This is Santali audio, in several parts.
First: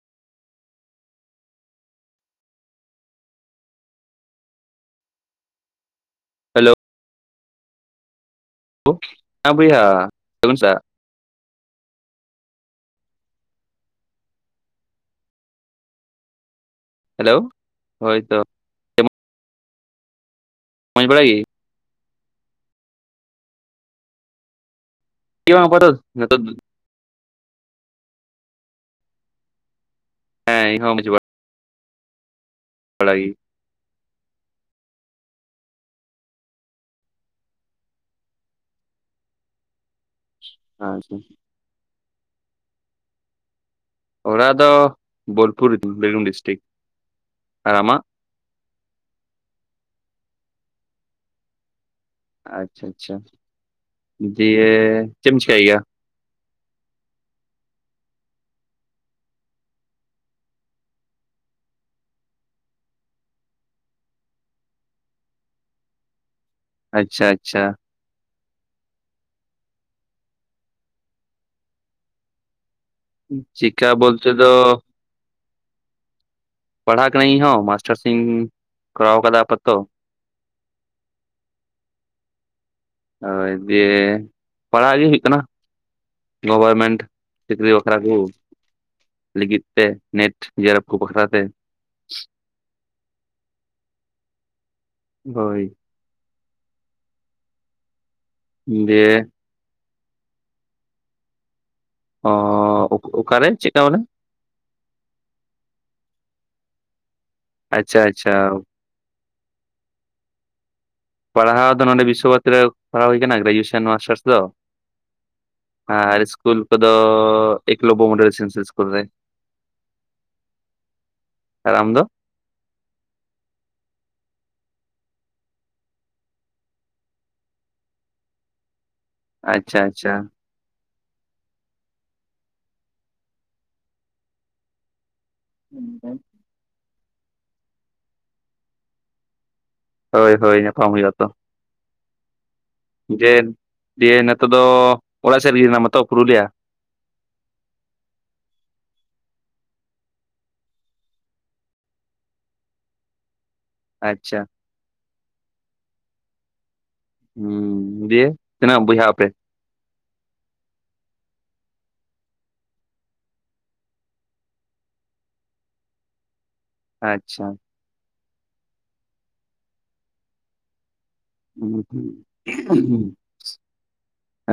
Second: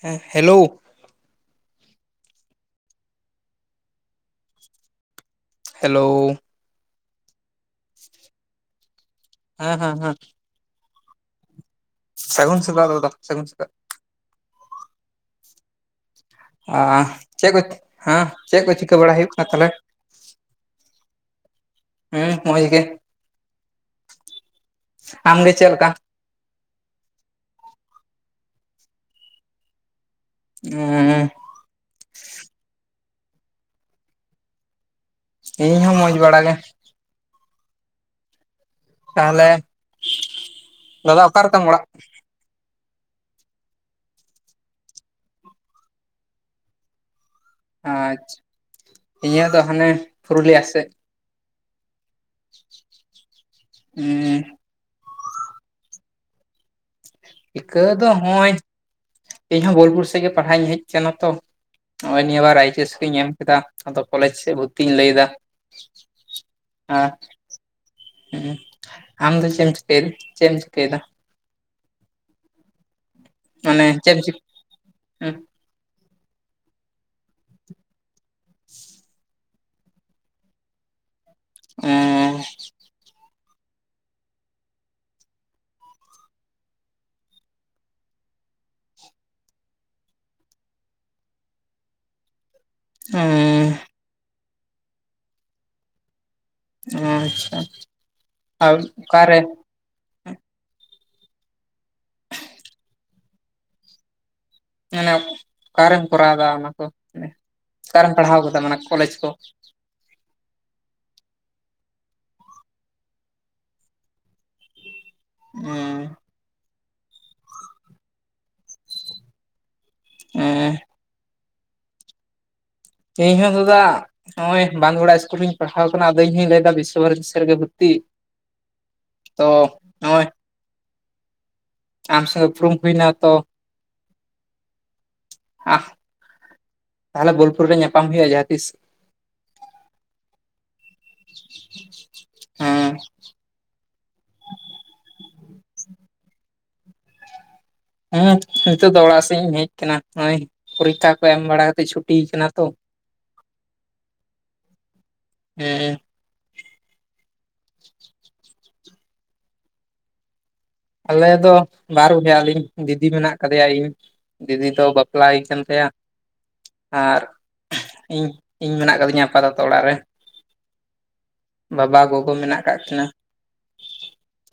ᱦᱮᱸ ᱦᱮᱞᱳ ᱦᱮᱞᱳ ᱦᱮᱞᱳ ᱦᱮᱸ ᱵᱚᱭᱦᱟ [unintelligible] ᱥᱟᱹᱜᱩᱱ ᱥᱮᱛᱟᱜ ᱫᱟᱫᱟ ᱥᱟᱹᱜᱩᱱ ᱥᱮᱛᱟᱜ ᱾ ᱟᱻᱜ ᱦᱮᱞᱳ ᱪᱮᱫ ᱠᱚ, ᱦᱮᱸ ᱦᱳᱭᱛᱚ ᱪᱮᱫ ᱠᱚ ᱪᱤᱠᱟᱹ ᱵᱟᱲᱟ ᱦᱩᱭᱩᱜ ᱠᱟᱱᱟ ᱛᱟᱦᱚᱞᱮ? ᱢᱚᱡᱽ ᱵᱟᱲᱟ ᱜᱮ ᱦᱩᱸ ᱢᱚᱡᱽ ᱜᱮ ᱟᱢᱜᱮ [unintelligible] ᱪᱮᱫ ᱞᱮᱠᱟ ᱵᱟᱝ [unintelligible] ᱦᱮᱸ ᱤᱧ ᱦᱚᱸ ᱢᱚᱡᱽ ᱦᱩᱸ [unintelligible] ᱤᱧ ᱦᱚᱸ ᱢᱚᱡᱽ ᱵᱟᱲᱟ ᱜᱮ᱾ ᱛᱟᱦᱚᱞᱮ ᱟᱪᱪᱷᱟ ᱫᱟᱫᱟ ᱚᱠᱟ ᱨᱮ ᱛᱟᱢ ᱚᱲᱟᱜ? ᱚᱲᱟᱜ ᱫᱚ ᱵᱳᱞᱯᱩᱨ ᱨᱤᱛᱤᱧ, ᱵᱤᱨᱵᱷᱩᱢ ᱰᱤᱥᱴᱤᱠ ᱾ ᱟᱪᱪᱷᱟ, ᱤᱧᱟᱜ ᱫᱚ ᱦᱟᱱᱮ ᱯᱩᱨᱩᱞᱤᱭᱟ ᱥᱮᱫ᱾ ᱟᱪᱪᱷᱟ ᱟᱪᱪᱷᱟ, ᱫᱤᱭᱮ ᱪᱮᱢ ᱪᱤᱠᱟᱹᱭ ᱜᱮᱭᱟ? [unintelligible] ᱫᱚ ᱱᱚᱜᱼᱚᱭ ᱤᱧ ᱦᱚᱸ ᱵᱳᱞᱯᱩᱨ ᱥᱮᱫ ᱜᱮ ᱯᱟᱲᱦᱟᱜ ᱤᱧ ᱦᱮᱡ ᱟᱠᱟᱱᱟ ᱛᱚ᱾ ᱱᱚᱜᱼᱚᱭ ᱱᱤᱭᱟᱹ ᱵᱟᱨ ᱟᱭᱪᱮᱥ ᱠᱚᱧ ᱮᱢ ᱠᱮᱫᱟ ᱟᱫᱚ ᱠᱚᱞᱮᱡᱽ ᱥᱮᱫ ᱵᱷᱚᱨᱛᱤᱧ ᱞᱟᱹᱭ ᱮᱫᱟ᱾ ᱦᱟᱸ ᱟᱪᱪᱷᱟ ᱟᱪᱪᱷᱟ ᱟᱢ ᱫᱚ ᱪᱮᱢ ᱪᱤᱠᱟᱹᱭ [inaudible] ᱪᱮᱢ ᱪᱤᱠᱟᱹᱭ ᱮᱫᱟ? ᱢᱟᱱᱮ ᱪᱤᱠᱟ [inaudible] ᱵᱚᱞᱛᱮ ᱫᱚ ᱯᱟᱲᱦᱟᱜ ᱠᱟᱹᱱᱤᱧ ᱤᱧ ᱦᱚᱸ ᱢᱟᱥᱴᱟᱨᱥ ᱤᱧ ᱠᱚᱨᱟᱣ ᱟᱠᱟᱫᱟ ᱟᱯᱟ ᱛᱚᱛᱚ᱾ ᱮ [inaudible] ᱦᱳᱭ ᱫᱤᱭᱮ, ᱯᱟᱲᱦᱟᱜ ᱜᱮ ᱦᱩᱭᱩᱜ ᱠᱟᱱᱟ ᱾ ᱜᱚᱵᱚᱨᱢᱮᱱᱴ ᱪᱟᱹᱠᱨᱤ ᱵᱟᱠᱷᱨᱟ ᱠᱩ᱾ ᱞᱟᱹᱜᱤᱫ ᱛᱮ, ᱱᱮᱴ ᱡᱤᱟᱨᱮᱯ ᱠᱚ ᱵᱟᱠᱷᱨᱟ ᱛᱮ᱾ [unintelligible] ᱦᱳᱭ ᱟᱪᱪᱷᱟ, ᱟᱨ ᱫᱤᱭᱮ ᱚᱠᱟᱨᱮ? ᱚ ᱚᱠᱟᱨᱮ, ᱪᱮᱫᱠᱟ ᱢᱟᱱᱮ? ᱢᱟᱱᱮ ᱚᱠᱟᱨᱮᱢ ᱠᱚᱨᱟᱣᱮᱫᱟ ᱚᱱᱟ ᱠᱚ ᱟᱪᱪᱷᱟ ᱚᱠᱟᱨᱮᱢ ᱟᱪᱪᱷᱟ ᱯᱟᱲᱦᱟᱣ ᱟᱠᱟᱫᱟ ᱢᱟᱱᱮ ᱠᱚᱞᱮᱡᱽ ᱠᱚ? ᱯᱟᱲᱦᱟᱣ ᱫᱚ ᱱᱚᱸᱰᱮ ᱵᱤᱥᱥᱚ ᱵᱷᱟᱨᱚᱛᱤ ᱨᱮ ᱯᱟᱲᱦᱟᱣ ᱦᱩᱭ ᱠᱟᱱᱟ ᱜᱨᱮᱡᱩᱭᱮᱥᱚᱱ ᱱᱚᱣᱟ ᱢᱟᱥᱴᱟᱨᱥ ᱫᱚ ᱾ ᱟᱨ ᱦᱮᱸ ᱤᱥᱠᱩᱞ ᱠᱚ ᱫᱚ ᱮᱠᱞᱚᱵᱭᱚ ᱢᱳᱰᱮᱞ ᱨᱮᱥᱤᱰᱮᱱᱥᱤᱭᱟᱞ ᱤᱥᱠᱩᱞ ᱨᱮ ᱾ ᱮᱸ ᱟᱨ ᱟᱢ ᱫᱚ? ᱤᱧ ᱦᱚᱸ ᱫᱟᱫᱟ ᱱᱚᱜᱼᱭ ᱵᱟᱸᱛᱜᱚᱲᱟ ᱤᱥᱠᱩᱞ ᱨᱮᱧ ᱯᱟᱲᱦᱟᱣ ᱟᱠᱟᱱᱟ ᱟᱫᱚ ᱤᱧ ᱦᱩᱧ ᱞᱟᱹᱭ ᱮᱫᱟ ᱵᱤᱥᱥᱚ ᱵᱷᱟᱨᱚᱛᱤ ᱥᱮᱫ ᱨᱮ ᱜᱮ ᱵᱷᱚᱨᱛᱤᱜ᱾ [inaudible] ᱟᱪᱪᱷᱟ ᱟᱪᱪᱷᱟ ᱾ ᱟᱢ ᱥᱟᱣ ᱩᱯᱨᱩᱢ ᱦᱩᱭ ᱮᱱᱟ ᱛᱚ ᱛᱟᱦᱞᱮ ᱵᱳᱞᱯᱩᱨ ᱨᱮ ᱧᱟᱯᱟᱢ ᱦᱩᱭᱩᱜᱼᱟ ᱡᱟᱦᱟᱸ ᱛᱤᱥ ᱾ ᱦᱳᱭ ᱦᱳᱭ ᱧᱟᱯᱟᱢ ᱦᱩᱭᱩᱜᱼᱟ ᱛᱚ ᱾ ᱦᱮᱸ ᱡᱮ ᱫᱤᱭᱮ ᱱᱤᱛᱚᱜ ᱫᱚ ᱚᱲᱟᱜ ᱥᱮᱫ ᱨᱮ ᱜᱮ ᱢᱤᱱᱟᱢᱟᱛᱚ ᱯᱩᱨᱩᱞᱤᱭᱟ? ᱦᱮᱸ ᱱᱤᱛᱚᱜ ᱫᱚ ᱚᱲᱟᱜ ᱥᱮᱫ ᱤᱧ ᱦᱮᱡ ᱟᱠᱟᱱᱟ ᱱᱚᱜ ᱚᱭ ᱯᱚᱨᱤᱠᱷᱟ ᱠᱚ ᱮᱢ ᱵᱟᱲᱟ ᱠᱟᱛᱮᱜ ᱪᱷᱩᱴᱤ ᱠᱟᱱᱟ ᱛᱚ ᱾ ᱟᱪᱪᱷᱟ ᱾ ᱦᱮᱸ᱾ ᱦᱩᱸ ᱫᱤᱭᱮ ᱛᱤᱱᱟᱹᱜ ᱵᱚᱭᱦᱟ ᱟᱯᱮ? ᱟᱞᱮ ᱫᱚ ᱵᱟᱨ ᱵᱚᱭᱦᱟ ᱟᱹᱞᱤᱧ ᱫᱤᱫᱤ ᱢᱮᱱᱟᱜ ᱠᱟᱫᱮᱭᱟ ᱤᱧ ᱾ ᱫᱤᱫᱤ ᱫᱚ ᱵᱟᱯᱞᱟ ᱦᱩᱭ ᱠᱟᱱ ᱛᱟᱭᱟ᱾ ᱟᱨ ᱟᱪᱪᱷᱟ ᱤᱧ, ᱤᱧ ᱢᱮᱱᱟᱜ ᱠᱟᱫᱤᱧᱟ ᱟᱯᱟᱛᱚᱛᱚ ᱚᱲᱟᱜ ᱨᱮ᱾ ᱵᱟᱵᱟ ᱜᱚᱜᱚ ᱢᱮᱱᱟᱜ ᱠᱟᱜ ᱠᱤᱱᱟ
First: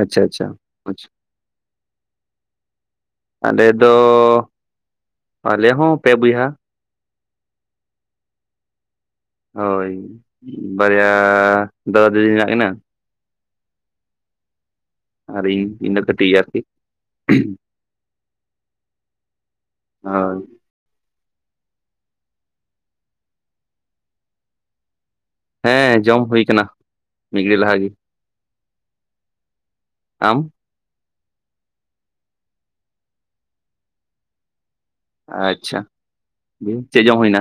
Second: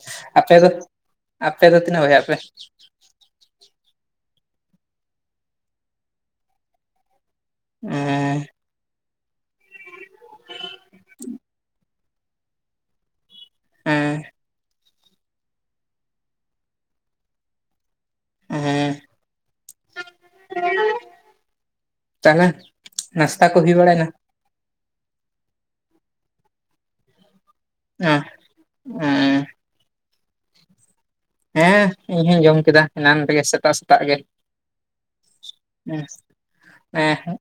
[inaudible] ᱟᱪᱪᱷᱟ ᱟᱪᱪᱷᱟ ᱟᱯᱮ ᱫᱚ ᱟᱯᱮ ᱫᱚ ᱛᱤᱱᱟᱹᱜ ᱵᱚᱭᱦᱟ ᱟᱯᱮ? ᱟᱞᱮ ᱫᱚ ᱟᱞᱮ ᱦᱚᱸ ᱯᱮ ᱵᱚᱭᱦᱟ ᱾ [inaudible] ᱦᱳᱭ ᱵᱟᱨᱭᱟ ᱫᱟᱫᱟ ᱫᱤᱫᱤ ᱦᱮᱱᱟᱜ ᱠᱤᱱᱟᱹ ᱾ ᱦᱮᱸ ᱟᱨ ᱤᱧ, ᱤᱧ ᱫᱚ ᱠᱟᱹᱴᱤᱴ ᱜᱮ ᱟᱨᱠᱤ ᱾ ᱦᱳᱭ ᱾ ᱛᱟᱦᱞᱮ ᱱᱟᱥᱛᱟ ᱠᱚ ᱦᱩᱭ ᱵᱟᱲᱟᱭᱱᱟ? ᱦᱮᱸ ᱡᱚᱢ ᱦᱩᱭ ᱠᱟᱱᱟ, ᱢᱤᱫ ᱜᱷᱟᱹᱨᱤᱡᱽ ᱞᱟᱦᱟ ᱜᱮ ᱾ ᱦᱮᱸ ᱟᱢ ᱦᱮᱸ ᱤᱧ ᱦᱚᱸᱧ ᱡᱚᱢ ᱠᱮᱫᱟ ᱮᱱᱟᱱ ᱨᱮᱜᱮ ᱥᱮᱛᱟᱜ ᱥᱮᱛᱟᱜ ᱜᱮ᱾ ᱟᱪᱪᱷᱟ ᱪᱮᱫ ᱦᱮᱸ ᱡᱚᱢ ᱦᱩᱭᱱᱟ?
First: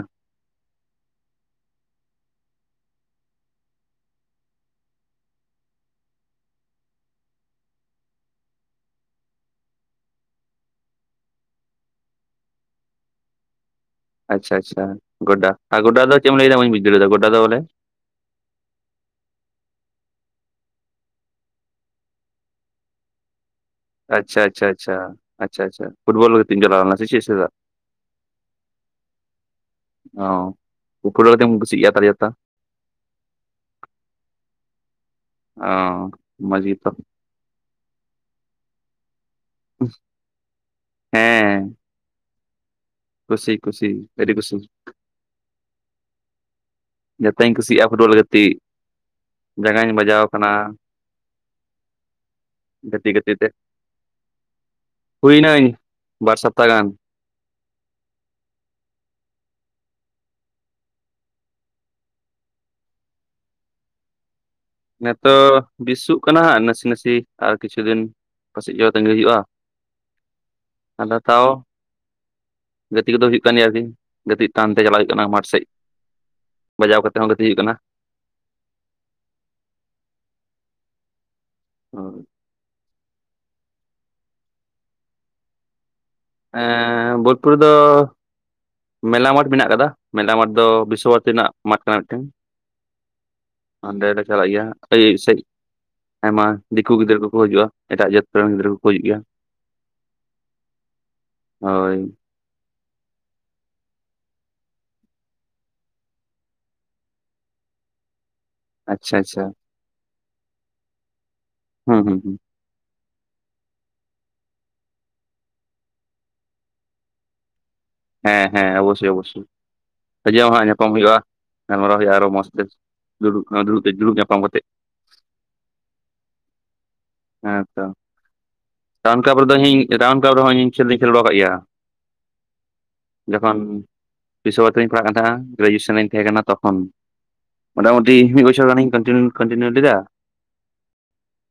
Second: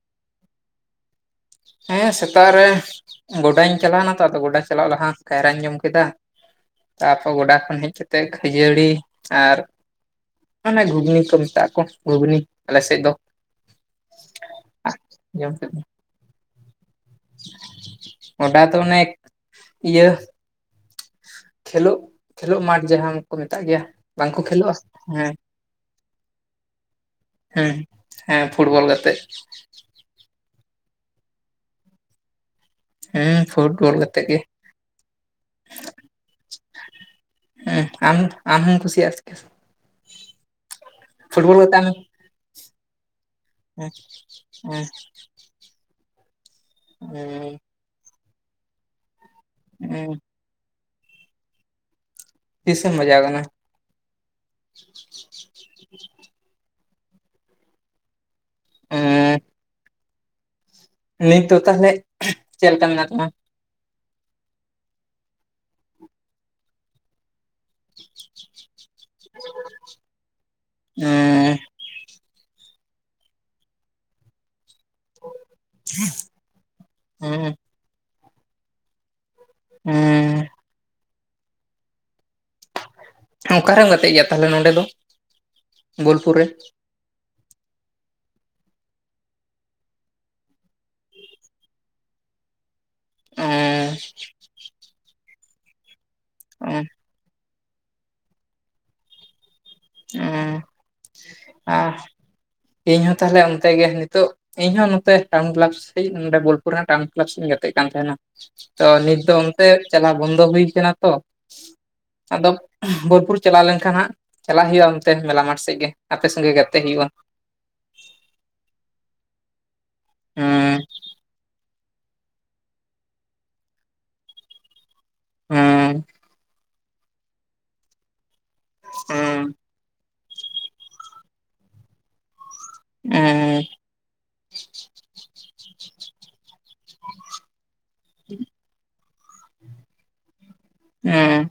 ᱦᱮᱸ ᱥᱮᱛᱟᱜ ᱨᱮ ᱜᱚᱰᱟᱧ ᱪᱟᱞᱟᱣ ᱮᱱᱟ ᱛᱚ ᱟᱫᱚ ᱜᱚᱰᱟ ᱪᱟᱞᱟᱜ ᱞᱟᱦᱟ ᱠᱟᱭᱨᱟᱧ ᱡᱚᱢ ᱠᱮᱫᱟ᱾ ᱛᱟᱯᱚᱨ ᱜᱚᱰᱟ ᱠᱷᱚᱱ ᱦᱮᱡ ᱠᱟᱛᱮᱫ ᱠᱷᱟᱹᱡᱟᱹᱲᱤ ᱟᱨᱼᱼ ᱢᱟᱱᱮ ᱜᱷᱩᱜᱽᱱᱤ ᱠᱚ ᱢᱮᱛᱟᱜ ᱟᱠᱚ ᱜᱷᱩᱜᱽᱱᱤ ᱟᱞᱮᱥᱮᱡ ᱫᱚ ᱟᱪᱪᱷᱟ ᱟᱪᱪᱷᱟ ᱜᱚᱰᱟ ᱡᱚᱢ ᱠᱮᱫ ᱟᱨ ᱜᱚᱰᱟ ᱫᱚ ᱪᱮᱫ ᱮᱢ ᱞᱟᱹᱭᱫᱟ ᱵᱟᱹᱧ ᱵᱩᱡ ᱫᱟᱲᱮᱭᱟᱫᱟ ᱜᱚᱰᱟ ᱫᱚ ᱵᱚᱞᱮᱼᱼ ᱜᱚᱰᱟ ᱢᱟᱱᱮ ᱫᱚ ᱤᱭᱟᱹᱼᱼ ᱠᱷᱮᱞᱳᱜ ᱠᱷᱮᱞᱳᱜ ᱢᱟᱴᱷ ᱡᱟᱦᱟᱸ ᱜᱮ ᱠᱚ ᱢᱮᱛᱟᱜ ᱜᱮᱭᱟ ᱵᱟᱝᱠᱚ ᱟᱪᱪᱷᱟ ᱟᱪᱪᱷᱟ ᱠᱷᱮᱞᱳᱜᱼᱟ ᱟᱪᱪᱷᱟ ᱦᱮᱸ ᱟᱪᱪᱷᱟ ᱟᱪᱪᱷᱟ ᱯᱷᱩᱴᱚᱞ ᱜᱟᱛᱤᱜ ᱮᱢ ᱪᱟᱞᱟᱣ ᱞᱮᱱᱟ ᱥᱮ ᱪᱮᱫ ᱥᱮᱼᱼᱼ ᱦᱮᱸ ᱦᱮᱸ ᱯᱷᱩᱴᱵᱚᱞ ᱜᱟᱛᱮᱜ ᱚ ᱯᱷᱩᱴᱵᱚᱞ ᱜᱟᱛᱮᱢ ᱠᱩᱥᱤᱜ ᱜᱮᱭᱟ [unintelligible] ᱦᱮᱸ ᱯᱷᱩᱴᱵᱚᱞ ᱜᱟᱛᱮᱜ ᱜᱮ᱾ ᱚ ᱢᱚᱡᱽ ᱜᱮᱛᱚ ᱦᱮᱸ ᱟᱢ ᱟᱢ ᱦᱚᱸᱢ ᱠᱷᱩᱥᱤᱭᱟᱜᱼᱼ ᱯᱷᱩᱴᱵᱚᱞ ᱦᱮᱸ ᱜᱟᱛᱮᱜ ᱟᱢ ᱠᱩᱥᱤ ᱠᱩᱥᱤ ᱟᱹᱰᱤ ᱠᱩᱥᱤ ᱡᱚᱛᱚᱧ ᱠᱩᱥᱤᱭᱟᱜᱼᱟ ᱯᱷᱩᱴᱵᱚᱞ ᱜᱟᱛᱤᱜ ᱡᱟᱸᱜᱟᱧ ᱵᱟᱡᱟᱣᱼᱼ ᱠᱟᱱᱟ ᱛᱤᱥᱮᱢ ᱜᱟᱛᱤ ᱵᱟᱡᱟᱣ ᱜᱟᱛᱤ ᱠᱟᱱᱟ ᱛᱮᱼᱼ ᱦᱩᱭ ᱮᱱᱟᱹᱧ ᱵᱟᱨ ᱥᱚᱯᱛᱟᱦᱚ ᱜᱟᱱ ᱮᱸᱻ ᱱᱤᱛ ᱫᱚ ᱛᱟᱞᱦᱮ ᱪᱮᱫ ᱞᱮᱠᱟ ᱢᱮᱱᱟᱜ ᱛᱟᱢᱟ? ᱱᱮᱛᱳ ᱵᱤᱥᱩᱜ ᱠᱟᱱᱟ ᱱᱟᱥᱤ ᱱᱟᱥᱤ ᱟᱨ ᱠᱤᱪᱷᱩ ᱫᱤᱱ ᱯᱟᱹᱥᱤᱡ ᱫᱚ ᱛᱟᱸᱜᱤ ᱦᱩᱭᱩᱜᱼᱟ᱾ ᱮᱸᱻ ᱜᱟᱛᱤ ᱠᱚᱫᱚ ᱦᱩᱭᱩᱜ ᱠᱟᱱ ᱜᱮᱭᱟ ᱟᱨᱠᱤ ᱜᱟᱛᱤᱜ ᱴᱟᱱᱛᱮ ᱪᱟᱞᱟᱜ ᱦᱩᱭᱩᱜ ᱠᱟᱱᱟ ᱢᱟᱴᱷ ᱥᱮᱡ᱾ ᱵᱟᱡᱟᱣ ᱠᱟᱛᱮ ᱦᱚᱸ ᱜᱟᱛᱤᱜ ᱦᱩᱭᱩᱜ ᱠᱟᱱᱟ᱾ ᱮᱸᱻ ᱦᱳᱭ᱾ ᱚᱠᱟᱨᱮᱢ ᱜᱟᱛᱮᱜ ᱜᱮᱭᱟ ᱛᱟᱦᱚᱞᱮ ᱱᱚᱸᱰᱮ ᱫᱚ ᱵᱳᱞᱯᱩᱨ ᱨᱮ? ᱮᱸᱻ ᱵᱳᱞᱯᱩᱨ ᱨᱮᱫᱚ ᱢᱮᱞᱟ ᱢᱟᱴ ᱢᱮᱱᱟᱜ ᱠᱟᱫᱟ, ᱢᱮᱞᱟ ᱢᱟᱴ ᱫᱚ ᱵᱤᱥᱥᱚ ᱵᱷᱟᱨᱚᱛᱤ ᱨᱮᱱᱟᱜ ᱢᱟᱴᱷ ᱠᱟᱱᱟ ᱢᱤᱫᱴᱮᱱ᱾ ᱚᱸᱰᱮ ᱞᱮ ᱪᱟᱞᱟᱜ ᱜᱮᱭᱟ ᱟᱹᱭᱩᱵ ᱥᱮᱡ, ᱟᱭᱢᱟ ᱫᱤᱠᱩ ᱜᱤᱫᱽᱨᱟᱹ ᱠᱚᱠᱚ ᱦᱤᱡᱩᱜᱼᱟ ᱮᱴᱟᱜ ᱡᱟᱹᱛ ᱠᱚ ᱨᱮᱱ ᱜᱤᱫᱽᱨᱟᱹ ᱠᱚᱠᱚ ᱦᱤᱡᱩᱜ ᱟ᱾ ᱚᱸ ᱟᱦ ᱤᱧ ᱦᱚᱸ ᱛᱟᱦᱚᱞᱮ ᱚᱱᱛᱮ ᱜᱮ ᱱᱤᱛᱳᱜ ᱤᱧ ᱦᱚᱸ ᱱᱚᱛᱮ ᱴᱟᱣᱩᱱ ᱠᱮᱞᱟᱵᱥ ᱥᱮᱡ ᱱᱚᱸᱰᱮ ᱵᱳᱞᱯᱩᱨ ᱨᱮᱱᱟᱜ ᱴᱟᱣᱩᱱ ᱠᱮᱞᱟᱵ ᱥᱟᱶ ᱤᱧ ᱜᱟᱛᱮᱜ ᱠᱟᱱ ᱛᱟᱸᱦᱮᱱᱼᱟ᱾ ᱛᱚ ᱟᱪᱪᱷᱟ ᱱᱤᱛ ᱫᱚ ᱟᱪᱪᱷᱟ ᱚᱱᱛᱮ ᱪᱟᱞᱟᱣ ᱵᱚᱱᱫᱚ ᱦᱩᱭ ᱠᱟᱱᱟ ᱛᱚ, ᱦᱩᱸ ᱦᱩᱸ ᱦᱩᱸ ᱟᱫᱚ ᱵᱳᱞᱯᱩᱨ ᱪᱟᱞᱟᱣ ᱞᱮᱱᱠᱷᱟᱱ ᱦᱟᱸᱜ ᱪᱟᱞᱟᱜ ᱦᱩᱭᱩᱜᱼᱟ ᱚᱱᱛᱮ ᱢᱮᱞᱟ ᱢᱟᱴᱷ ᱥᱮᱫ ᱜᱮ ᱟᱯᱮ ᱥᱚᱸᱜᱮ ᱜᱟᱛᱮ ᱦᱩᱭᱩᱜᱼᱟ᱾ ᱦᱮᱸ ᱦᱮᱸ ᱚᱵᱚᱥᱥᱳᱭ ᱚᱵᱚᱥᱥᱳᱭ ᱦᱤᱡᱩᱜ ᱟᱢ ᱦᱟᱸᱜ ᱦᱩᱸ ᱧᱟᱯᱟᱢ ᱦᱩᱭᱩᱜᱼᱟ᱾ ᱜᱟᱞᱢᱟᱨᱟᱣ ᱦᱩᱭᱩᱜᱼᱟ ᱟᱨᱚ ᱢᱚᱸᱡ ᱛᱮ ᱫᱩᱲᱩᱵ ᱫᱩᱲᱩᱵ ᱛᱮ ᱫᱩᱲᱩᱵ ᱧᱟᱯᱟᱢ ᱠᱟᱛᱮᱜ᱾ ᱦᱮᱸ᱾ ᱦᱮᱸᱛᱚ ᱴᱟᱣᱩᱱ ᱠᱮᱞᱟᱵ ᱦᱩᱸ ᱨᱮᱫᱚ ᱤᱧ ᱨᱟᱣᱩᱱ ᱠᱮᱞᱟᱵ ᱨᱮᱦᱚᱸ ᱤᱧ ᱠᱷᱮᱞ ᱫᱚᱧ ᱠᱷᱮᱞ ᱵᱟᱲᱟ ᱠᱟᱜ ᱜᱮᱭᱟ ᱡᱚᱠᱷᱚᱱ ᱦᱩᱸ ᱵᱤᱥᱚ ᱵᱷᱟᱨᱚᱛᱤ ᱨᱤᱧ ᱯᱟᱲᱦᱟᱜ ᱠᱟᱱ ᱛᱟᱦᱮᱸᱱᱟ ᱜᱨᱮᱡᱩᱭᱮᱥᱚᱱᱤᱧ ᱛᱟᱦᱮᱸ ᱠᱟᱱᱟ ᱛᱠᱷᱚᱱ᱾ ᱢᱚᱴᱟᱢᱚᱴᱤ ᱢᱤᱫ ᱵᱚᱪᱷᱚᱨ ᱜᱟᱱᱤᱧ ᱠᱟᱱᱴᱤᱱᱤᱭᱩ ᱠᱟᱱᱴᱤᱱᱤᱭᱩ ᱤᱫᱤ ᱞᱮᱫᱟ, ᱮᱸ᱾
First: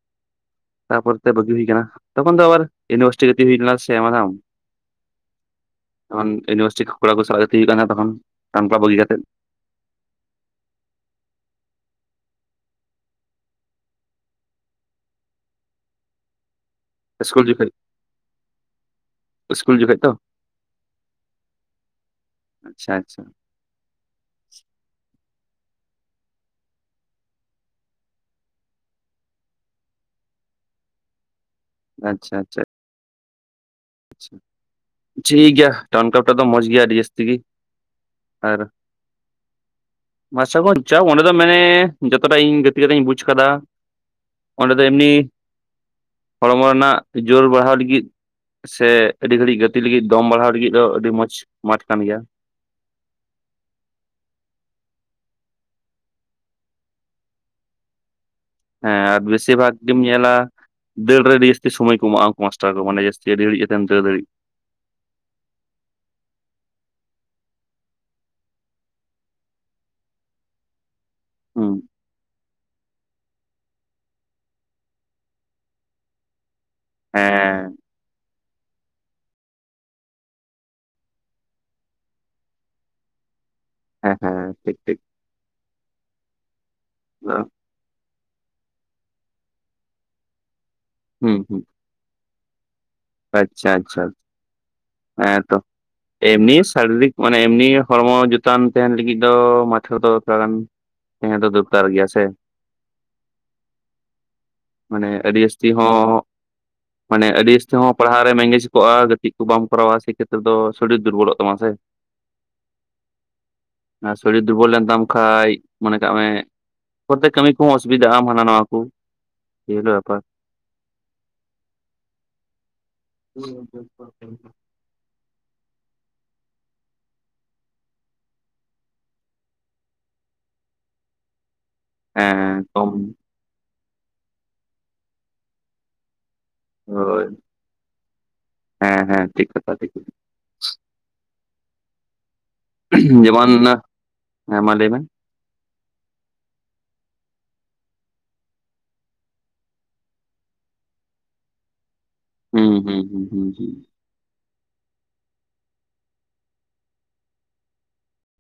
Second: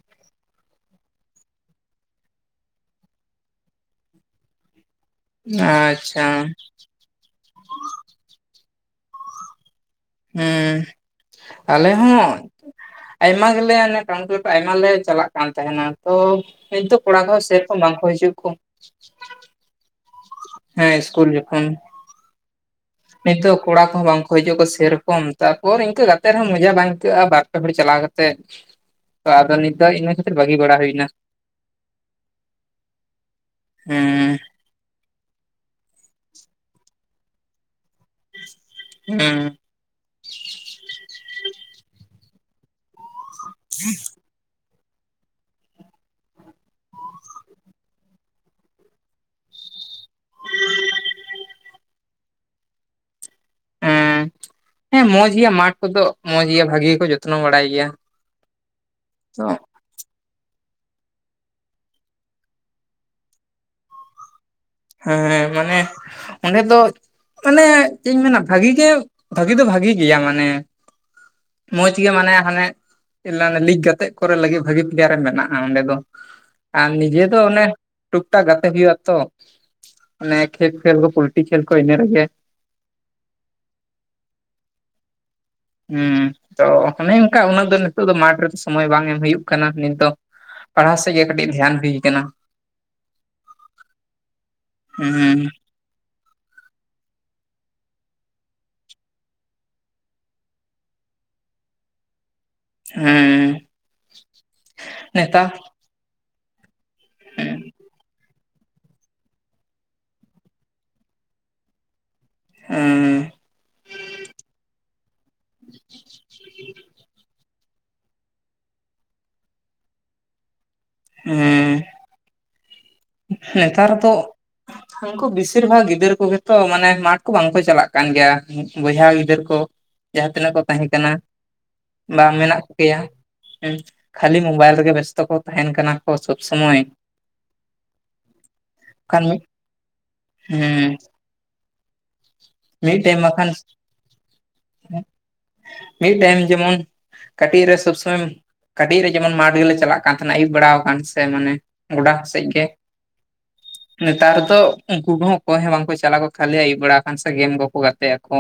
ᱛᱟᱯᱚᱨ ᱛᱮ ᱵᱟᱹᱜᱤ ᱦᱩᱭ ᱠᱟᱱᱟ, ᱛᱚᱠᱷᱚᱱ ᱫᱚ ᱟᱨ ᱤᱭᱩᱱᱤᱵᱷᱟᱨᱥᱤᱴᱤ ᱜᱟᱛᱤ ᱦᱩᱭ ᱞᱮᱱᱟ ᱥᱮ ᱟᱪᱪᱷᱟ ᱛᱚᱠᱷᱚᱱ ᱤᱭᱩᱱᱤᱵᱷᱟᱨᱥᱤᱴᱤ ᱠᱚᱲᱟ ᱠᱚ ᱥᱟᱞᱟᱜ ᱜᱟᱛᱤ ᱦᱩᱭᱩᱜ ᱠᱟᱱᱟ ᱛᱚᱠᱷᱚᱱ ᱴᱟᱩᱱ ᱠᱞᱟᱵ ᱵᱟᱹᱜᱤ ᱠᱟᱛᱮᱜ᱾ ᱦᱩᱸ ᱟᱞᱮ ᱦᱚᱸ ᱟᱭᱢᱟ ᱜᱮᱞᱮ ᱴᱟᱣᱩᱱ ᱛᱮ ᱟᱭᱢᱟ ᱞᱮ ᱪᱟᱞᱟᱜ ᱠᱟᱱ ᱛᱟᱦᱮᱱᱼᱟ, ᱛᱚ ᱱᱤᱛ ᱫᱚ ᱠᱚᱲᱟ ᱠᱚᱦᱚᱸ ᱤᱥᱠᱩᱞ ᱡᱚᱠᱷᱚᱡ ᱥᱮᱨᱚᱠᱚᱢ ᱵᱟᱝ ᱠᱚ ᱦᱤᱡᱩᱜ ᱠᱩ, ᱤᱥᱠᱩᱞ ᱡᱚᱠᱷᱚᱡ ᱛᱚ ᱦᱮᱸ ᱤᱥᱠᱩᱞ ᱡᱚᱠᱷᱚᱱ᱾ ᱟᱪᱪᱷᱟ ᱟᱪᱪᱷᱟ ᱱᱤᱛᱳᱜ ᱠᱚᱲᱟ ᱠᱚᱦᱚᱸ ᱵᱟᱝ ᱠᱚ ᱦᱤᱡᱩᱜ ᱟᱠᱚ ᱥᱮᱨᱚᱠᱚᱢ ᱛᱟᱨᱯᱚᱨ ᱤᱱᱠᱟᱹ ᱜᱟᱛᱮᱜ ᱨᱮᱦᱚᱸ ᱢᱚᱡᱟ ᱵᱟᱝ ᱟᱹᱭᱠᱟᱹᱜᱼᱟ ᱵᱟᱨ ᱯᱮ ᱦᱚᱲ ᱪᱟᱞᱟᱣ ᱠᱟᱛᱮᱜ ᱛᱚ ᱟᱫᱚ ᱱᱤᱛ ᱫᱚ ᱤᱱᱟᱹ ᱠᱷᱟᱹᱛᱤᱨ ᱵᱷᱟᱹᱜᱤ ᱵᱟᱲᱟ ᱦᱩᱭᱱᱟ᱾ ᱟᱪᱷᱟ ᱟᱪᱷᱟ᱾ ᱟᱪᱪᱷᱟ ᱦᱮᱸ ᱴᱷᱤᱠ ᱜᱮᱭᱟ ᱴᱟᱣᱩᱱ ᱠᱞᱟᱯ ᱴᱟᱜ ᱫᱚ ᱢᱚᱸᱡ ᱜᱮᱭᱟ ᱟᱹᱰᱤ ᱡᱟᱹᱥ ᱛᱤᱜᱤ ᱟᱨ ᱦᱮᱸ ᱢᱟᱨᱥᱟ ᱜᱚᱸᱡ ᱪᱟ ᱚᱸᱰᱮ ᱫᱚ ᱢᱟᱱᱮ ᱡᱚᱛᱚᱴᱟ ᱤᱧ ᱜᱟᱛᱮ ᱠᱟᱛᱮ ᱤᱧ ᱵᱩᱡ ᱠᱟᱫᱟ, ᱚᱸᱰᱮ ᱫᱚ ᱮᱢᱱᱤ ᱦᱚᱲᱢᱚ ᱨᱮᱱᱟᱜ ᱡᱳᱨ ᱵᱟᱲᱦᱟᱣ ᱞᱟᱹᱜᱤᱫ ᱥᱮ ᱟᱹᱰᱤ ᱜᱷᱟᱹᱲᱤᱡ ᱜᱟᱛᱮᱤ ᱞᱟᱹᱜᱤᱫ ᱫᱚᱢ ᱵᱟᱲᱦᱟᱣ ᱞᱟᱹᱜᱤᱫ ᱫᱚ ᱟᱹᱰᱤ ᱢᱚᱸᱡᱽ ᱢᱟᱴᱷ ᱠᱟᱱ ᱜᱮᱭᱟ᱾ ᱦᱮᱸ, ᱦᱮᱸ ᱢᱚᱸᱡᱽ ᱜᱮᱭᱟ ᱢᱟᱴᱷ ᱠᱚᱫᱚ ᱢᱚᱸᱡ ᱜᱮ ᱵᱷᱟᱜᱤ ᱜᱮᱠᱚ ᱡᱚᱛᱱᱚ ᱵᱟᱲᱟᱭ ᱜᱮᱭᱟ᱾ ᱦᱮᱸ ᱟᱨ ᱛᱚ ᱵᱮᱥᱤᱨ ᱵᱷᱟᱜ ᱟᱰᱤᱢ ᱧᱮᱞᱟ ᱫᱟᱹᱲ ᱨᱮ ᱟᱹᱰᱤ ᱡᱟᱹᱥᱛᱤ ᱥᱚᱢᱚᱭ ᱠᱚ ᱮᱢᱟᱜᱼᱟ ᱩᱱᱠᱩ ᱢᱟᱥᱴᱟᱨ ᱠᱚ ᱢᱟᱱᱮ ᱡᱟᱹᱥᱛᱤ ᱟᱹᱰᱤ ᱜᱟᱹᱲᱤᱡ ᱠᱟᱛᱮᱢ ᱫᱟᱹᱲ ᱫᱟᱲᱤᱜ᱾ ᱦᱮᱸ ᱦᱮᱸ ᱢᱟᱱᱮ ᱚᱸᱰᱮ ᱫᱚ ᱢᱟᱱᱮ ᱪᱮᱫ ᱤᱧ ᱢᱮᱱᱟ ᱵᱷᱟᱹᱜᱤ ᱜᱮ ᱵᱷᱟᱹᱜᱤ ᱫᱚ ᱵᱷᱟᱜᱤ ᱜᱮᱭᱟ, ᱢᱟᱱᱮ ᱦᱩᱸ ᱢᱚᱡ ᱜᱮ ᱢᱟᱱᱮ ᱦᱟᱸᱱᱮ [unintelligible] ᱞᱤᱜ ᱜᱟᱛᱮᱜ ᱠᱚᱨᱮ ᱞᱟᱹᱜᱤᱫ ᱵᱷᱟᱜᱤ ᱯᱞᱮᱭᱟᱨ ᱮᱢ ᱢᱮᱱᱟᱜᱼᱟ ᱚᱸᱰᱮ ᱫᱚ᱾ ᱟᱨ ᱱᱤᱡᱮ ᱫᱚ ᱚᱱᱮ ᱦᱮᱸ ᱴᱩᱠ-ᱴᱟᱠ ᱜᱟᱛᱮᱜ ᱦᱩᱭᱩᱜ-ᱟ ᱛᱚ, ᱚᱱᱮ ᱠᱷᱮᱯ ᱠᱷᱮᱞ ᱠᱚ ᱯᱩᱞᱴᱤᱨᱤ ᱠᱷᱮᱞ ᱠᱚ ᱤᱱᱟᱹ ᱨᱮᱜᱮ ᱦᱮᱸ ᱦᱮᱸ ᱴᱷᱤᱠ ᱴᱷᱤᱠ᱾ ᱩᱸ ᱛᱚ ᱚᱱᱮ ᱚᱱᱠᱟ ᱩᱱᱟᱹᱜ ᱫᱚ ᱱᱤᱛᱚᱜ ᱫᱚ, ᱢᱟᱴᱷ ᱨᱮᱫᱚ ᱥᱚᱢᱚᱭ ᱵᱟᱝ ᱮᱢ ᱦᱩᱭᱩᱜ ᱠᱟᱱᱟ᱾ ᱱᱤᱛ ᱫᱚ ᱯᱟᱲᱦᱟᱣ ᱥᱮᱫ ᱜᱮ ᱠᱟᱹᱴᱤᱡ ᱫᱷᱮᱭᱟᱱ ᱦᱩᱭ ᱟᱠᱟᱱᱟ᱾ ᱟᱪᱪᱷᱟ-ᱟᱪᱪᱷᱟ ᱦᱩᱸ ᱦᱮᱸ ᱛᱚ ᱮᱢᱱᱤ ᱥᱟᱨᱤᱨᱤᱠ ᱢᱟᱱᱮ ᱮᱢᱱᱤ ᱦᱚᱲᱢᱚ ᱡᱩᱛᱟᱱ ᱛᱟᱦᱮᱱ ᱞᱟᱹᱜᱤᱫ ᱫᱚ ᱢᱟᱴᱷ ᱫᱚ ᱛᱷᱚᱲᱟ ᱜᱟᱱ ᱦᱮᱸ ᱛᱚ ᱫᱚᱨᱠᱟᱨ ᱜᱮᱭᱟ ᱥᱮ ᱦᱩᱸ ᱢᱟᱱᱮ ᱟᱹᱰᱤ ᱱᱮᱛᱟᱨ ᱡᱟᱹᱥᱛᱤ ᱦᱚᱸ ᱢᱟᱱᱮ ᱟᱹᱰᱤ ᱡᱟᱹᱥᱛᱤ ᱦᱚᱸ ᱯᱟᱲᱦᱟᱣ ᱨᱮᱢ ᱮᱸᱜᱮᱡ ᱠᱚᱜᱼᱟ᱾ ᱜᱟᱛᱮᱜ ᱠᱚ ᱵᱟᱢ ᱯᱚᱨᱚᱵᱥᱤ ᱠᱷᱮᱛᱨᱮ ᱫᱚ ᱥᱚᱨᱤᱨ ᱫᱩᱨᱵᱚᱞᱚᱜ ᱛᱟᱢᱟ ᱥᱮ ᱦᱮᱸ ᱟᱨ ᱥᱚᱨᱤᱨ ᱫᱩᱨᱵᱚᱞ ᱞᱮᱱ ᱛᱟᱢ ᱠᱷᱟᱱ᱾ ᱢᱚᱱᱮ ᱠᱟᱜ ᱢᱮ ᱯᱨᱚᱛᱛᱮᱠ ᱠᱟᱹᱢᱤ ᱚᱥᱩᱵᱤᱫᱟ ᱟᱢ ᱦᱟᱱᱟ ᱱᱟᱣᱟ ᱠᱚ, ᱜᱤᱫᱽᱨᱹᱟ ᱟᱯᱟᱛ ᱦᱮᱸ ᱱᱮᱛᱟᱨ ᱛᱚ ᱩᱱᱠᱩ ᱵᱮᱥᱤᱨ ᱵᱷᱟᱜᱽ ᱜᱤᱫᱟᱹᱨ ᱠᱚᱜᱮ ᱛᱚ, ᱢᱟᱱᱮ ᱢᱟᱴᱷ ᱠᱚ ᱵᱟᱝᱠᱚ ᱪᱟᱞᱟᱜ ᱠᱟᱱ ᱜᱮᱭᱟ ᱵᱚᱭᱦᱟ ᱜᱤᱫᱟᱹᱨ ᱠᱚ᱾ ᱡᱟᱦᱟᱸ ᱛᱤᱱᱟᱹᱜ ᱠᱚ ᱛᱟᱦᱮᱸ ᱠᱟᱱᱟ᱾ ᱵᱟᱝ ᱦᱮᱸ ᱢᱮᱱᱟᱜ ᱠᱚ ᱠᱚᱢ ᱜᱮᱭᱟ᱾ ᱦᱮᱸ ᱠᱷᱟᱞᱤ ᱢᱳᱵᱟᱭᱤᱞ ᱨᱮᱜᱮ ᱵᱮᱥᱛᱚ ᱠᱚ ᱛᱟᱦᱮᱱ ᱠᱟᱱᱟ ᱠᱚ ᱥᱚᱵ ᱥᱚᱢᱚᱭ᱾ ᱦᱳᱭ, ᱦᱮᱸ- ᱦᱮᱸ ᱴᱷᱤᱠ ᱠᱟᱛᱷᱟ ᱴᱷᱤᱠ᱾ ᱦᱩ ᱸ ᱞᱟᱭᱮᱫᱟ ᱛᱟᱦᱮᱧᱡ ᱵᱟᱠᱷᱟᱱ, ᱡᱮᱢᱚᱱ ᱦᱮᱸ ᱢᱟ ᱞᱟᱹᱭ ᱢᱮ ᱞᱟᱭᱮᱫᱛᱟᱦᱮᱱᱤᱧ ᱡᱮᱢᱚᱱ ᱠᱟᱹᱴᱤᱡ ᱨᱮ ᱥᱚᱵ ᱥᱚᱢᱚᱭ ᱠᱟᱹᱴᱤᱡ ᱨᱮ ᱡᱮᱢᱚᱱ ᱢᱟᱴ ᱜᱮᱞᱤᱧ ᱪᱟᱞᱟᱜ ᱠᱟᱱ ᱛᱟᱦᱮᱱᱟ᱾ ᱟᱹᱭᱩᱵ ᱵᱟᱲᱟ ᱟᱠᱟᱱ ᱥᱮ ᱢᱟᱱᱮ ᱜᱚᱰᱟ ᱥᱮᱫ ᱜᱮ ᱦᱩᱸ- ᱦᱩᱸ- ᱦᱩᱸ ᱦᱩᱸ ᱦᱩᱸ ᱱᱮᱛᱟᱨ ᱫᱚ ᱩᱱᱠᱩ ᱠᱚᱦᱚᱸ ᱚᱠᱚᱭ ᱦᱚᱸ ᱵᱟᱝᱠᱚ ᱪᱟᱞᱟᱜ ᱠᱚ ᱠᱷᱟᱹᱞᱤ ᱟᱹᱭᱩᱵ ᱵᱮᱲᱟ ᱟᱠᱟᱱ ᱥᱮ ᱜᱮᱢ ᱠᱚᱠᱚ ᱜᱟᱛᱮᱜ ᱟᱠᱚ᱾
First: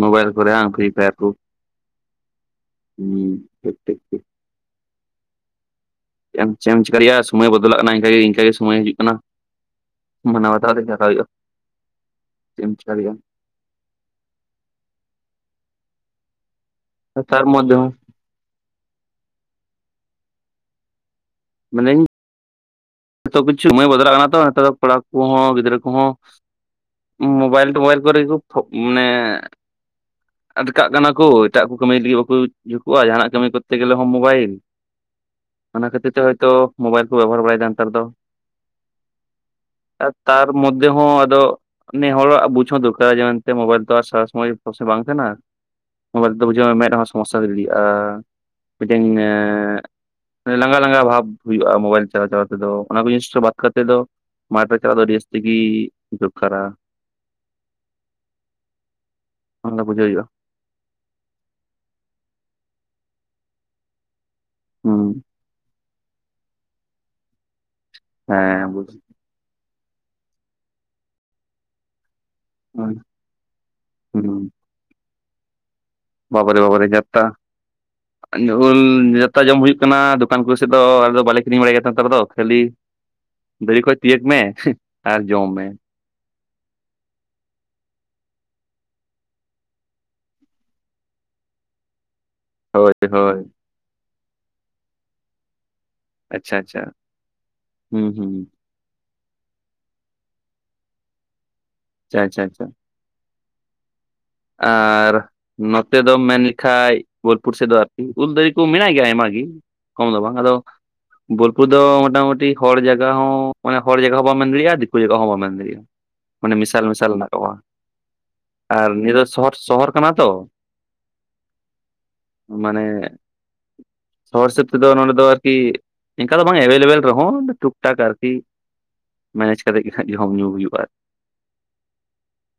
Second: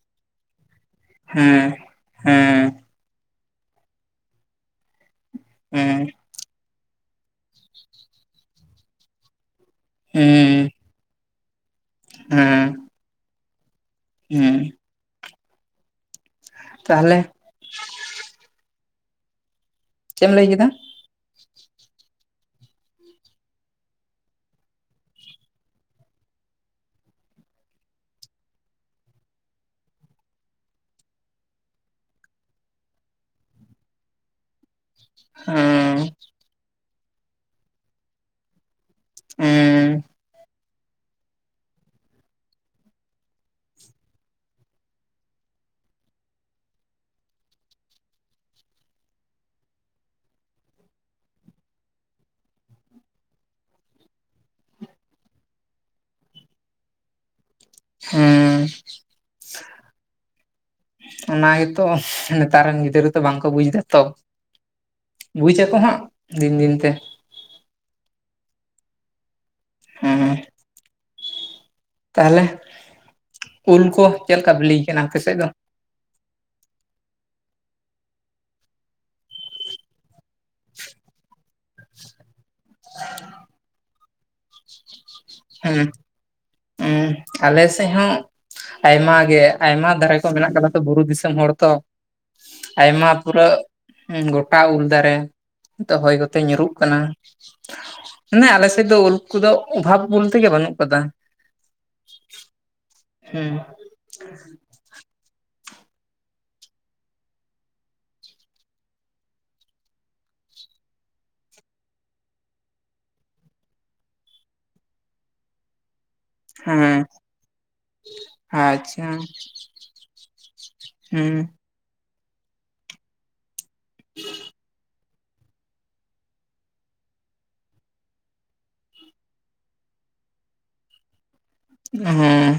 ᱢᱳᱵᱟᱭᱤᱞ ᱠᱚᱨᱮ ᱦᱟᱜ ᱯᱷᱨᱤ ᱯᱷᱟᱭᱟᱨ ᱠᱚ᱾ ᱦᱮᱸ- ᱦᱮᱸ ᱦᱩᱸ ᱴᱷᱤᱠ - ᱴᱷᱤᱠ - ᱴᱷᱤᱠ᱾ ᱦᱮᱸ ᱪᱮᱫ ᱮᱢ ᱪᱤᱠᱟᱹ ᱫᱟᱲᱮᱭᱟᱜᱼᱟ, ᱥᱚᱢᱚᱭ ᱵᱚᱫᱚᱞᱚᱜ ᱟᱠᱟᱱᱟ, ᱤᱱᱠᱮ ᱥᱚᱢᱚᱭ ᱦᱤᱡᱩᱜ ᱠᱟᱱᱟ᱾ ᱢᱟᱱᱣ ᱦᱮᱸ ᱵᱟᱛᱟᱣ ᱛᱮ ᱪᱟᱞᱟᱜ ᱦᱩᱭᱩᱼᱟ᱾ ᱦᱚᱢᱸ ᱛᱟᱦᱚᱞᱮ ᱛᱟᱨ ᱢᱚᱫᱷᱮ ᱦᱚᱼᱼ ᱪᱮᱫ ᱮᱢ ᱞᱟᱹᱭ ᱠᱮᱫᱟ? [unintelligible] ᱛᱚ ᱠᱤᱪᱷᱩ ᱥᱚᱢᱚᱭ ᱵᱚᱫᱚᱞ ᱠᱟᱱᱟ ᱛᱚ ᱱᱮᱛᱟᱨ ᱫᱚ ᱠᱚᱲᱟ ᱠᱚᱦᱚᱸ ᱜᱤᱫᱽᱨᱟᱹ ᱠᱚᱦᱚᱸᱼᱼ ᱢᱳᱵᱟᱭᱤᱞ ᱴᱳᱵᱟᱭᱮᱞ ᱠᱚᱨᱮ ᱦᱳᱠ [unintelligible] ᱢᱟᱱᱮᱼᱼ ᱟᱴᱠᱟᱜ ᱠᱟᱱᱟ ᱠᱩ ᱮᱴᱟᱜ ᱠᱚ ᱠᱟᱹᱢᱤ ᱞᱟᱹᱜᱤᱫ ᱵᱟᱠᱚ ᱡᱷᱩᱠᱚᱜᱼᱟ ᱡᱟᱦᱟᱱᱟᱜ ᱠᱟᱹᱢᱤ ᱠᱚᱨᱛᱮ ᱜᱮᱞᱮ ᱦᱚᱸ ᱢᱳᱵᱟᱭᱤᱞ ᱾ ᱚᱱᱟ ᱦᱮᱸ ᱠᱷᱟᱹᱛᱤᱨ ᱛᱮ ᱦᱳᱭᱛᱳ ᱢᱳᱵᱟᱭᱤᱞ ᱠᱚ ᱵᱮᱵᱚᱦᱟᱨ ᱵᱟᱲᱟᱭᱮᱫᱟ ᱱᱮᱛᱟᱨ ᱫᱚ᱾ ᱦᱮᱸ ᱟ ᱛᱟᱨ ᱢᱚᱫᱽᱫᱷᱮ ᱦᱚᱸ ᱟᱫᱚᱼᱼ ᱱᱮ ᱦᱚᱲᱟᱜ ᱵᱩᱡᱽ ᱦᱚᱸ ᱫᱚᱨᱠᱟᱨᱟ ᱡᱮᱢᱚᱱ ᱛᱮ ᱢᱳᱵᱟᱭᱤᱞ ᱛᱚ ᱟᱨ ᱥᱟᱨᱟ ᱥᱚᱢᱚᱭ [unintelligible] ᱵᱟᱝ ᱠᱟᱱᱟ ᱾ ᱢᱳᱵᱟᱭᱤᱞ ᱛᱮ ᱵᱩᱡᱷᱟᱹ ᱢᱮ ᱢᱮᱫᱽ ᱦᱚᱸ ᱥᱚᱢᱚᱥᱥᱟ ᱦᱳᱭ ᱫᱟᱲᱮᱭᱟᱜᱼᱟ᱾ ᱢᱤᱫᱴᱮᱱ ᱞᱟᱸᱜᱟ ᱞᱟᱸᱜᱟ ᱵᱷᱟᱵ ᱦᱩᱭᱩᱜᱼᱟ ᱢᱳᱵᱟᱭᱤᱞ ᱪᱟᱞᱟᱣ ᱪᱟᱞᱟᱣ ᱛᱮ ᱾ ᱟᱫᱚ ᱚᱱᱟ ᱠᱚ ᱡᱤᱱᱤᱥ ᱵᱟᱫ ᱠᱟᱛᱮᱫ ᱫᱚ ᱢᱟᱴᱷᱨᱮ ᱪᱟᱞᱟᱣ ᱫᱚ ᱟᱹᱰᱤ ᱡᱟᱹᱥᱛᱤ ᱜᱮ ᱫᱚᱨᱠᱟᱨᱟ ᱾ ᱦᱮᱸ ᱚᱱᱟ ᱫᱚ ᱵᱩᱡᱷᱟᱹᱣ ᱦᱩᱭᱩᱜᱼᱟ ᱾ ᱚᱱᱟ ᱜᱮᱛᱚ ᱱᱮᱛᱟᱨ ᱨᱮᱱ ᱜᱤᱫᱽᱨᱟᱹ ᱛᱚ ᱵᱟᱝᱠᱚ ᱵᱩᱡ ᱫᱟ ᱛᱚ ᱦᱩᱸ ᱾ ᱵᱩᱡ ᱟᱠᱚ ᱦᱟᱸᱜ ᱫᱤᱱ ᱫᱤᱱ ᱫᱤᱱᱛᱮ ᱦᱮᱸ [unintelligible] ᱾ ᱦᱩᱢᱸ ᱛᱟᱦᱚᱞᱮ, ᱩᱞ ᱠᱚ ᱪᱮᱫ ᱦᱩᱸ ᱞᱮᱠᱟ ᱵᱤᱞᱤ ᱠᱟᱱᱟ ᱟᱯᱮ ᱥᱮᱫ ᱫᱚ? ᱵᱟᱵᱟᱨᱮ ᱵᱟᱵᱟᱨᱮ ᱡᱟᱛᱛᱟ ᱾ [inaudible] ᱩᱞ ᱡᱚᱛᱚ ᱡᱚᱢ ᱦᱩᱭᱩᱜ ᱠᱟᱱᱟ ᱫᱚᱠᱟᱱ ᱠᱚ ᱥᱮᱫ ᱫᱚ ᱵᱟᱞᱮ ᱠᱤᱨᱤᱧ ᱵᱟᱲᱟᱭ ᱜᱮᱭᱟ ᱱᱮᱛᱟᱨ ᱫᱚ ᱠᱷᱟᱹᱞᱤᱼᱼ ᱵᱤᱞᱤ ᱠᱚ ᱛᱤᱭᱹᱟᱜ ᱢᱮ ᱟᱨ ᱡᱚᱢ ᱢᱮ [inaudible] ᱟᱞᱮ ᱥᱮᱫ ᱦᱚᱸᱼᱼ ᱟᱭᱢᱟ ᱜᱮ ᱟᱭᱢᱟ ᱫᱷᱟᱨᱮ ᱠᱚ ᱢᱮᱱᱟᱜ ᱠᱟᱫᱟ ᱛᱚ ᱵᱩᱨᱩ ᱫᱤᱥᱚᱢ ᱦᱚᱲ ᱛᱚ ᱾ ᱦᱳᱭ ᱟᱭᱢᱟ ᱦᱳᱭ ᱯᱩᱨᱟᱹ ᱜᱚᱴᱟ ᱩᱞ ᱫᱟᱨᱮ ᱾ ᱛᱚ ᱦᱚᱭ ᱠᱚᱛᱮ ᱟᱪᱪᱷᱟ ᱧᱩᱨᱦᱩᱜ ᱟᱪᱪᱷᱟ ᱠᱟᱱᱟ ᱦᱩᱸ ᱦᱩᱸ ᱢᱟᱱᱮ ᱟᱞᱮ ᱥᱮᱫ ᱫᱚ ᱩᱞ ᱠᱚᱫᱚ ᱚᱵᱷᱟᱵᱽᱼᱼ ᱩᱞ ᱱᱚᱛᱮ ᱜᱮ ᱵᱟᱹᱱᱩᱜ ᱠᱟᱫᱟ ᱾ ᱟᱪᱷᱟ ᱟᱪᱷᱟ ᱦᱩᱸ ᱾ ᱟᱨᱻ ᱱᱚᱛᱮ ᱫᱚ ᱢᱮᱱ ᱞᱮᱠᱷᱟᱡ ᱵᱳᱞᱯᱩᱨ ᱥᱮᱫ ᱫᱚ ᱩᱞ ᱫᱟᱨᱮ ᱠᱚ ᱢᱮᱱᱟ ᱜᱮᱭᱟ ᱟᱭᱢᱟ ᱜᱮ᱾ ᱠᱚᱢ ᱫᱚ ᱵᱟᱝ ᱟᱫᱚᱼᱼ ᱵᱳᱞᱯᱩᱨ ᱫᱚ ᱢᱚᱴᱟᱢᱩᱴᱤ ᱦᱚᱲ ᱡᱟᱭᱜᱟ ᱦᱚᱸ ᱚᱱᱟ ᱦᱚᱲ ᱡᱟᱭᱜᱟ ᱦᱚᱸ ᱵᱟᱢ ᱢᱮᱱ ᱫᱟᱲᱮᱭᱟᱜᱼᱟ ᱫᱤᱠᱩ ᱡᱟᱭᱜᱟ ᱦᱚᱸ ᱵᱟᱢ ᱢᱮᱱ ᱫᱟᱲᱮᱭᱟᱜᱼᱟ᱾ [inaudible] ᱢᱟᱱᱮ ᱢᱮᱥᱟᱞ ᱢᱮᱥᱟᱞ ᱦᱮᱱᱟᱜ [unintelligible] ᱟᱨ ᱟᱪᱪᱷᱟ ᱱᱤᱭᱟᱹᱼᱼ ᱥᱚᱦᱚᱨ ᱥᱚᱦᱚᱨ ᱠᱟᱱᱟ ᱛᱚ ᱦᱩᱸ ᱚ ᱢᱟᱱᱮ ᱾ ᱥᱚᱦᱚᱨ ᱦᱤᱥᱟᱹᱵ ᱛᱮᱫᱚ ᱱᱚᱰᱮ ᱫᱚᱼᱼ ᱠᱤ ᱤᱱᱠᱟ ᱫᱚ ᱵᱟᱝ ᱮᱵᱮᱞᱮᱵᱮᱞ ᱨᱮᱦᱚᱸ ᱴᱩᱠ ᱴᱟᱠ ᱟᱨᱠᱤ ᱢᱮᱱᱮᱡ ᱠᱟᱛᱮ ᱜᱮ ᱠᱟᱴᱤᱡ ᱡᱚᱢ ᱧᱩ ᱦᱩᱭᱩᱜᱼᱟ, ᱦᱮᱸ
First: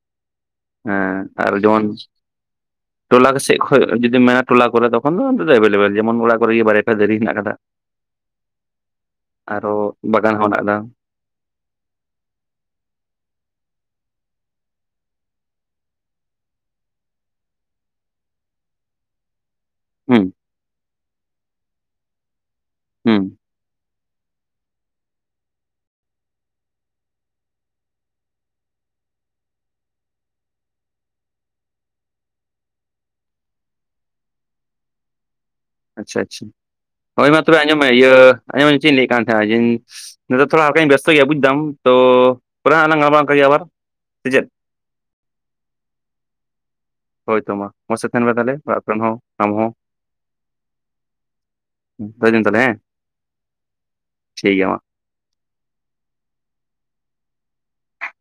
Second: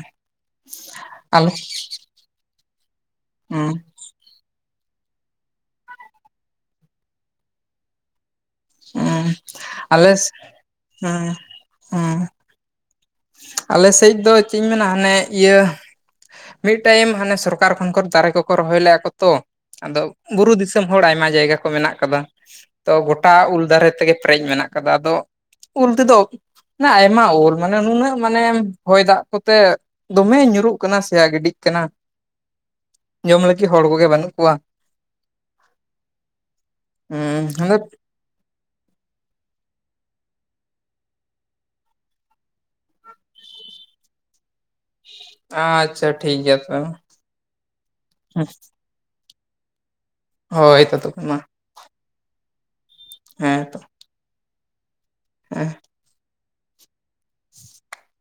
ᱦᱮᱸ᱾ ᱟᱞᱮ ᱚᱱ [unintelligible] ᱴᱚᱞᱟᱨ ᱥᱮᱡ ᱦᱮᱸ ᱠᱷᱚᱱᱼᱼ ᱡᱚᱫᱤ ᱢᱮᱱᱟ ᱴᱚᱞᱟ ᱠᱚᱨᱮ ᱛᱚᱠᱷᱚᱱ ᱫᱚ ᱮᱵᱮᱞᱮᱵᱮᱞ ᱡᱮᱢᱚᱱ ᱚᱲᱟᱜ ᱠᱚᱨᱮᱜᱮ ᱵᱟᱨᱮᱭᱟ ᱯᱮᱭᱟ ᱫᱟᱨᱮ ᱦᱮᱱᱟᱜ ᱠᱟᱫᱟ ᱾ ᱦᱩᱸᱟᱞᱮ ᱥᱮ ᱵᱟᱜᱟᱱ ᱦᱚᱸ ᱢᱮᱱᱟᱜ ᱟᱠᱟᱫᱟ ᱦᱩᱸ ᱦᱩᱸ ᱟᱞᱮ ᱥᱮᱫ ᱫᱚ ᱪᱮᱫ ᱤᱧ ᱢᱮᱱᱟ ᱦᱟᱱᱮ ᱤᱭᱟᱹᱼᱼ ᱢᱤᱫ ᱴᱟᱭᱤᱢ ᱦᱟᱱᱮ ᱥᱚᱨᱠᱟᱨ ᱠᱷᱚᱱ ᱠᱚ ᱫᱟᱨᱮ ᱠᱚᱠᱚ ᱨᱚᱦᱚᱭ ᱞᱮᱫᱼᱟ ᱠᱚ ᱛᱚ ᱾ ᱟᱫᱚ ᱦᱩᱸ ᱵᱩᱨᱩ ᱫᱤᱥᱚᱢ ᱦᱚᱲ ᱟᱭᱢᱟ ᱡᱟᱭᱜᱟ ᱠᱚ ᱢᱮᱱᱟᱜ ᱠᱟᱫᱟ ᱾ ᱛᱚ ᱦᱩᱸ ᱜᱚᱴᱟ ᱩᱞ ᱫᱟᱨᱮ ᱛᱮᱜᱮ ᱯᱮᱨᱮᱡ ᱢᱮᱱᱟᱜᱼᱼ ᱠᱟᱫᱟ ᱟᱫᱚ ᱩᱞ ᱛᱮᱫᱚ ᱟᱭᱢᱟ ᱩᱞ ᱢᱟᱱᱮ ᱱᱩᱱᱟᱹᱜᱼᱼ ᱢᱟᱱᱮ ᱦᱚᱭ ᱫᱟᱜ ᱠᱚᱛᱮ ᱫᱚᱢᱮ ᱧᱩᱨᱩᱜ ᱠᱟᱱᱟ ᱥᱮᱭᱟ ᱜᱤᱰᱤᱜ ᱠᱟᱱᱟ ᱾ ᱡᱚᱢ ᱞᱟᱹᱜᱤᱫ ᱦᱚᱲ ᱠᱚᱜᱮ ᱵᱟᱹᱱᱩᱜ ᱠᱚᱣᱟ᱾ ᱟᱪᱷᱟ ᱟᱪᱷᱟ ᱦᱳᱭ ᱢᱟ ᱛᱚᱵᱮ ᱦᱩᱸ ᱟᱸᱡᱚᱢ ᱢᱮ, ᱤᱭᱟᱹ ᱟᱸᱚᱢ ᱢᱮ ᱪᱮᱫ ᱤᱧ ᱞᱟᱹᱭᱮᱫ ᱠᱟᱱ ᱛᱟᱦᱮᱸᱱᱟᱧ ᱱᱤᱛᱟᱨ ᱛᱷᱚᱲᱟᱠᱟᱧ ᱵᱮᱥᱛᱚ ᱜᱮᱭᱟ ᱵᱩᱡ ᱮᱫᱟᱢ, ᱛᱚ ᱯᱚᱨᱮᱟᱸ ᱞᱟᱝ ᱜᱟᱞᱢᱟᱣᱟᱜ ᱜᱮᱭᱟ ᱟᱵᱟᱨ ᱥᱮ ᱪᱮᱫ᱾ ᱟᱪᱷᱟ ᱴᱷᱤᱠ ᱜᱮᱭᱟ ᱛᱚᱵᱮ ᱢᱟ᱾ ᱦᱳᱭᱛᱳ ᱢᱟ ᱢᱚᱡᱽ ᱛᱮ ᱛᱟᱦᱮᱱ ᱢᱮ ᱛᱟᱦᱞᱮ ᱵᱟᱯ ᱦᱚᱸ ᱟᱢ ᱦᱚᱸ᱾ ᱦᱳᱭ ᱛᱚ ᱛᱚᱵᱮ ᱢᱟ᱾ ᱦᱸ ᱫᱟᱹᱭ ᱫᱤᱱ ᱛᱟᱞᱮ ᱮᱸ? ᱦᱮᱸ ᱛᱚ ᱴᱷᱤᱠ ᱜᱮᱭᱟ ᱢᱟ᱾ ᱦᱮᱸ [inaudible]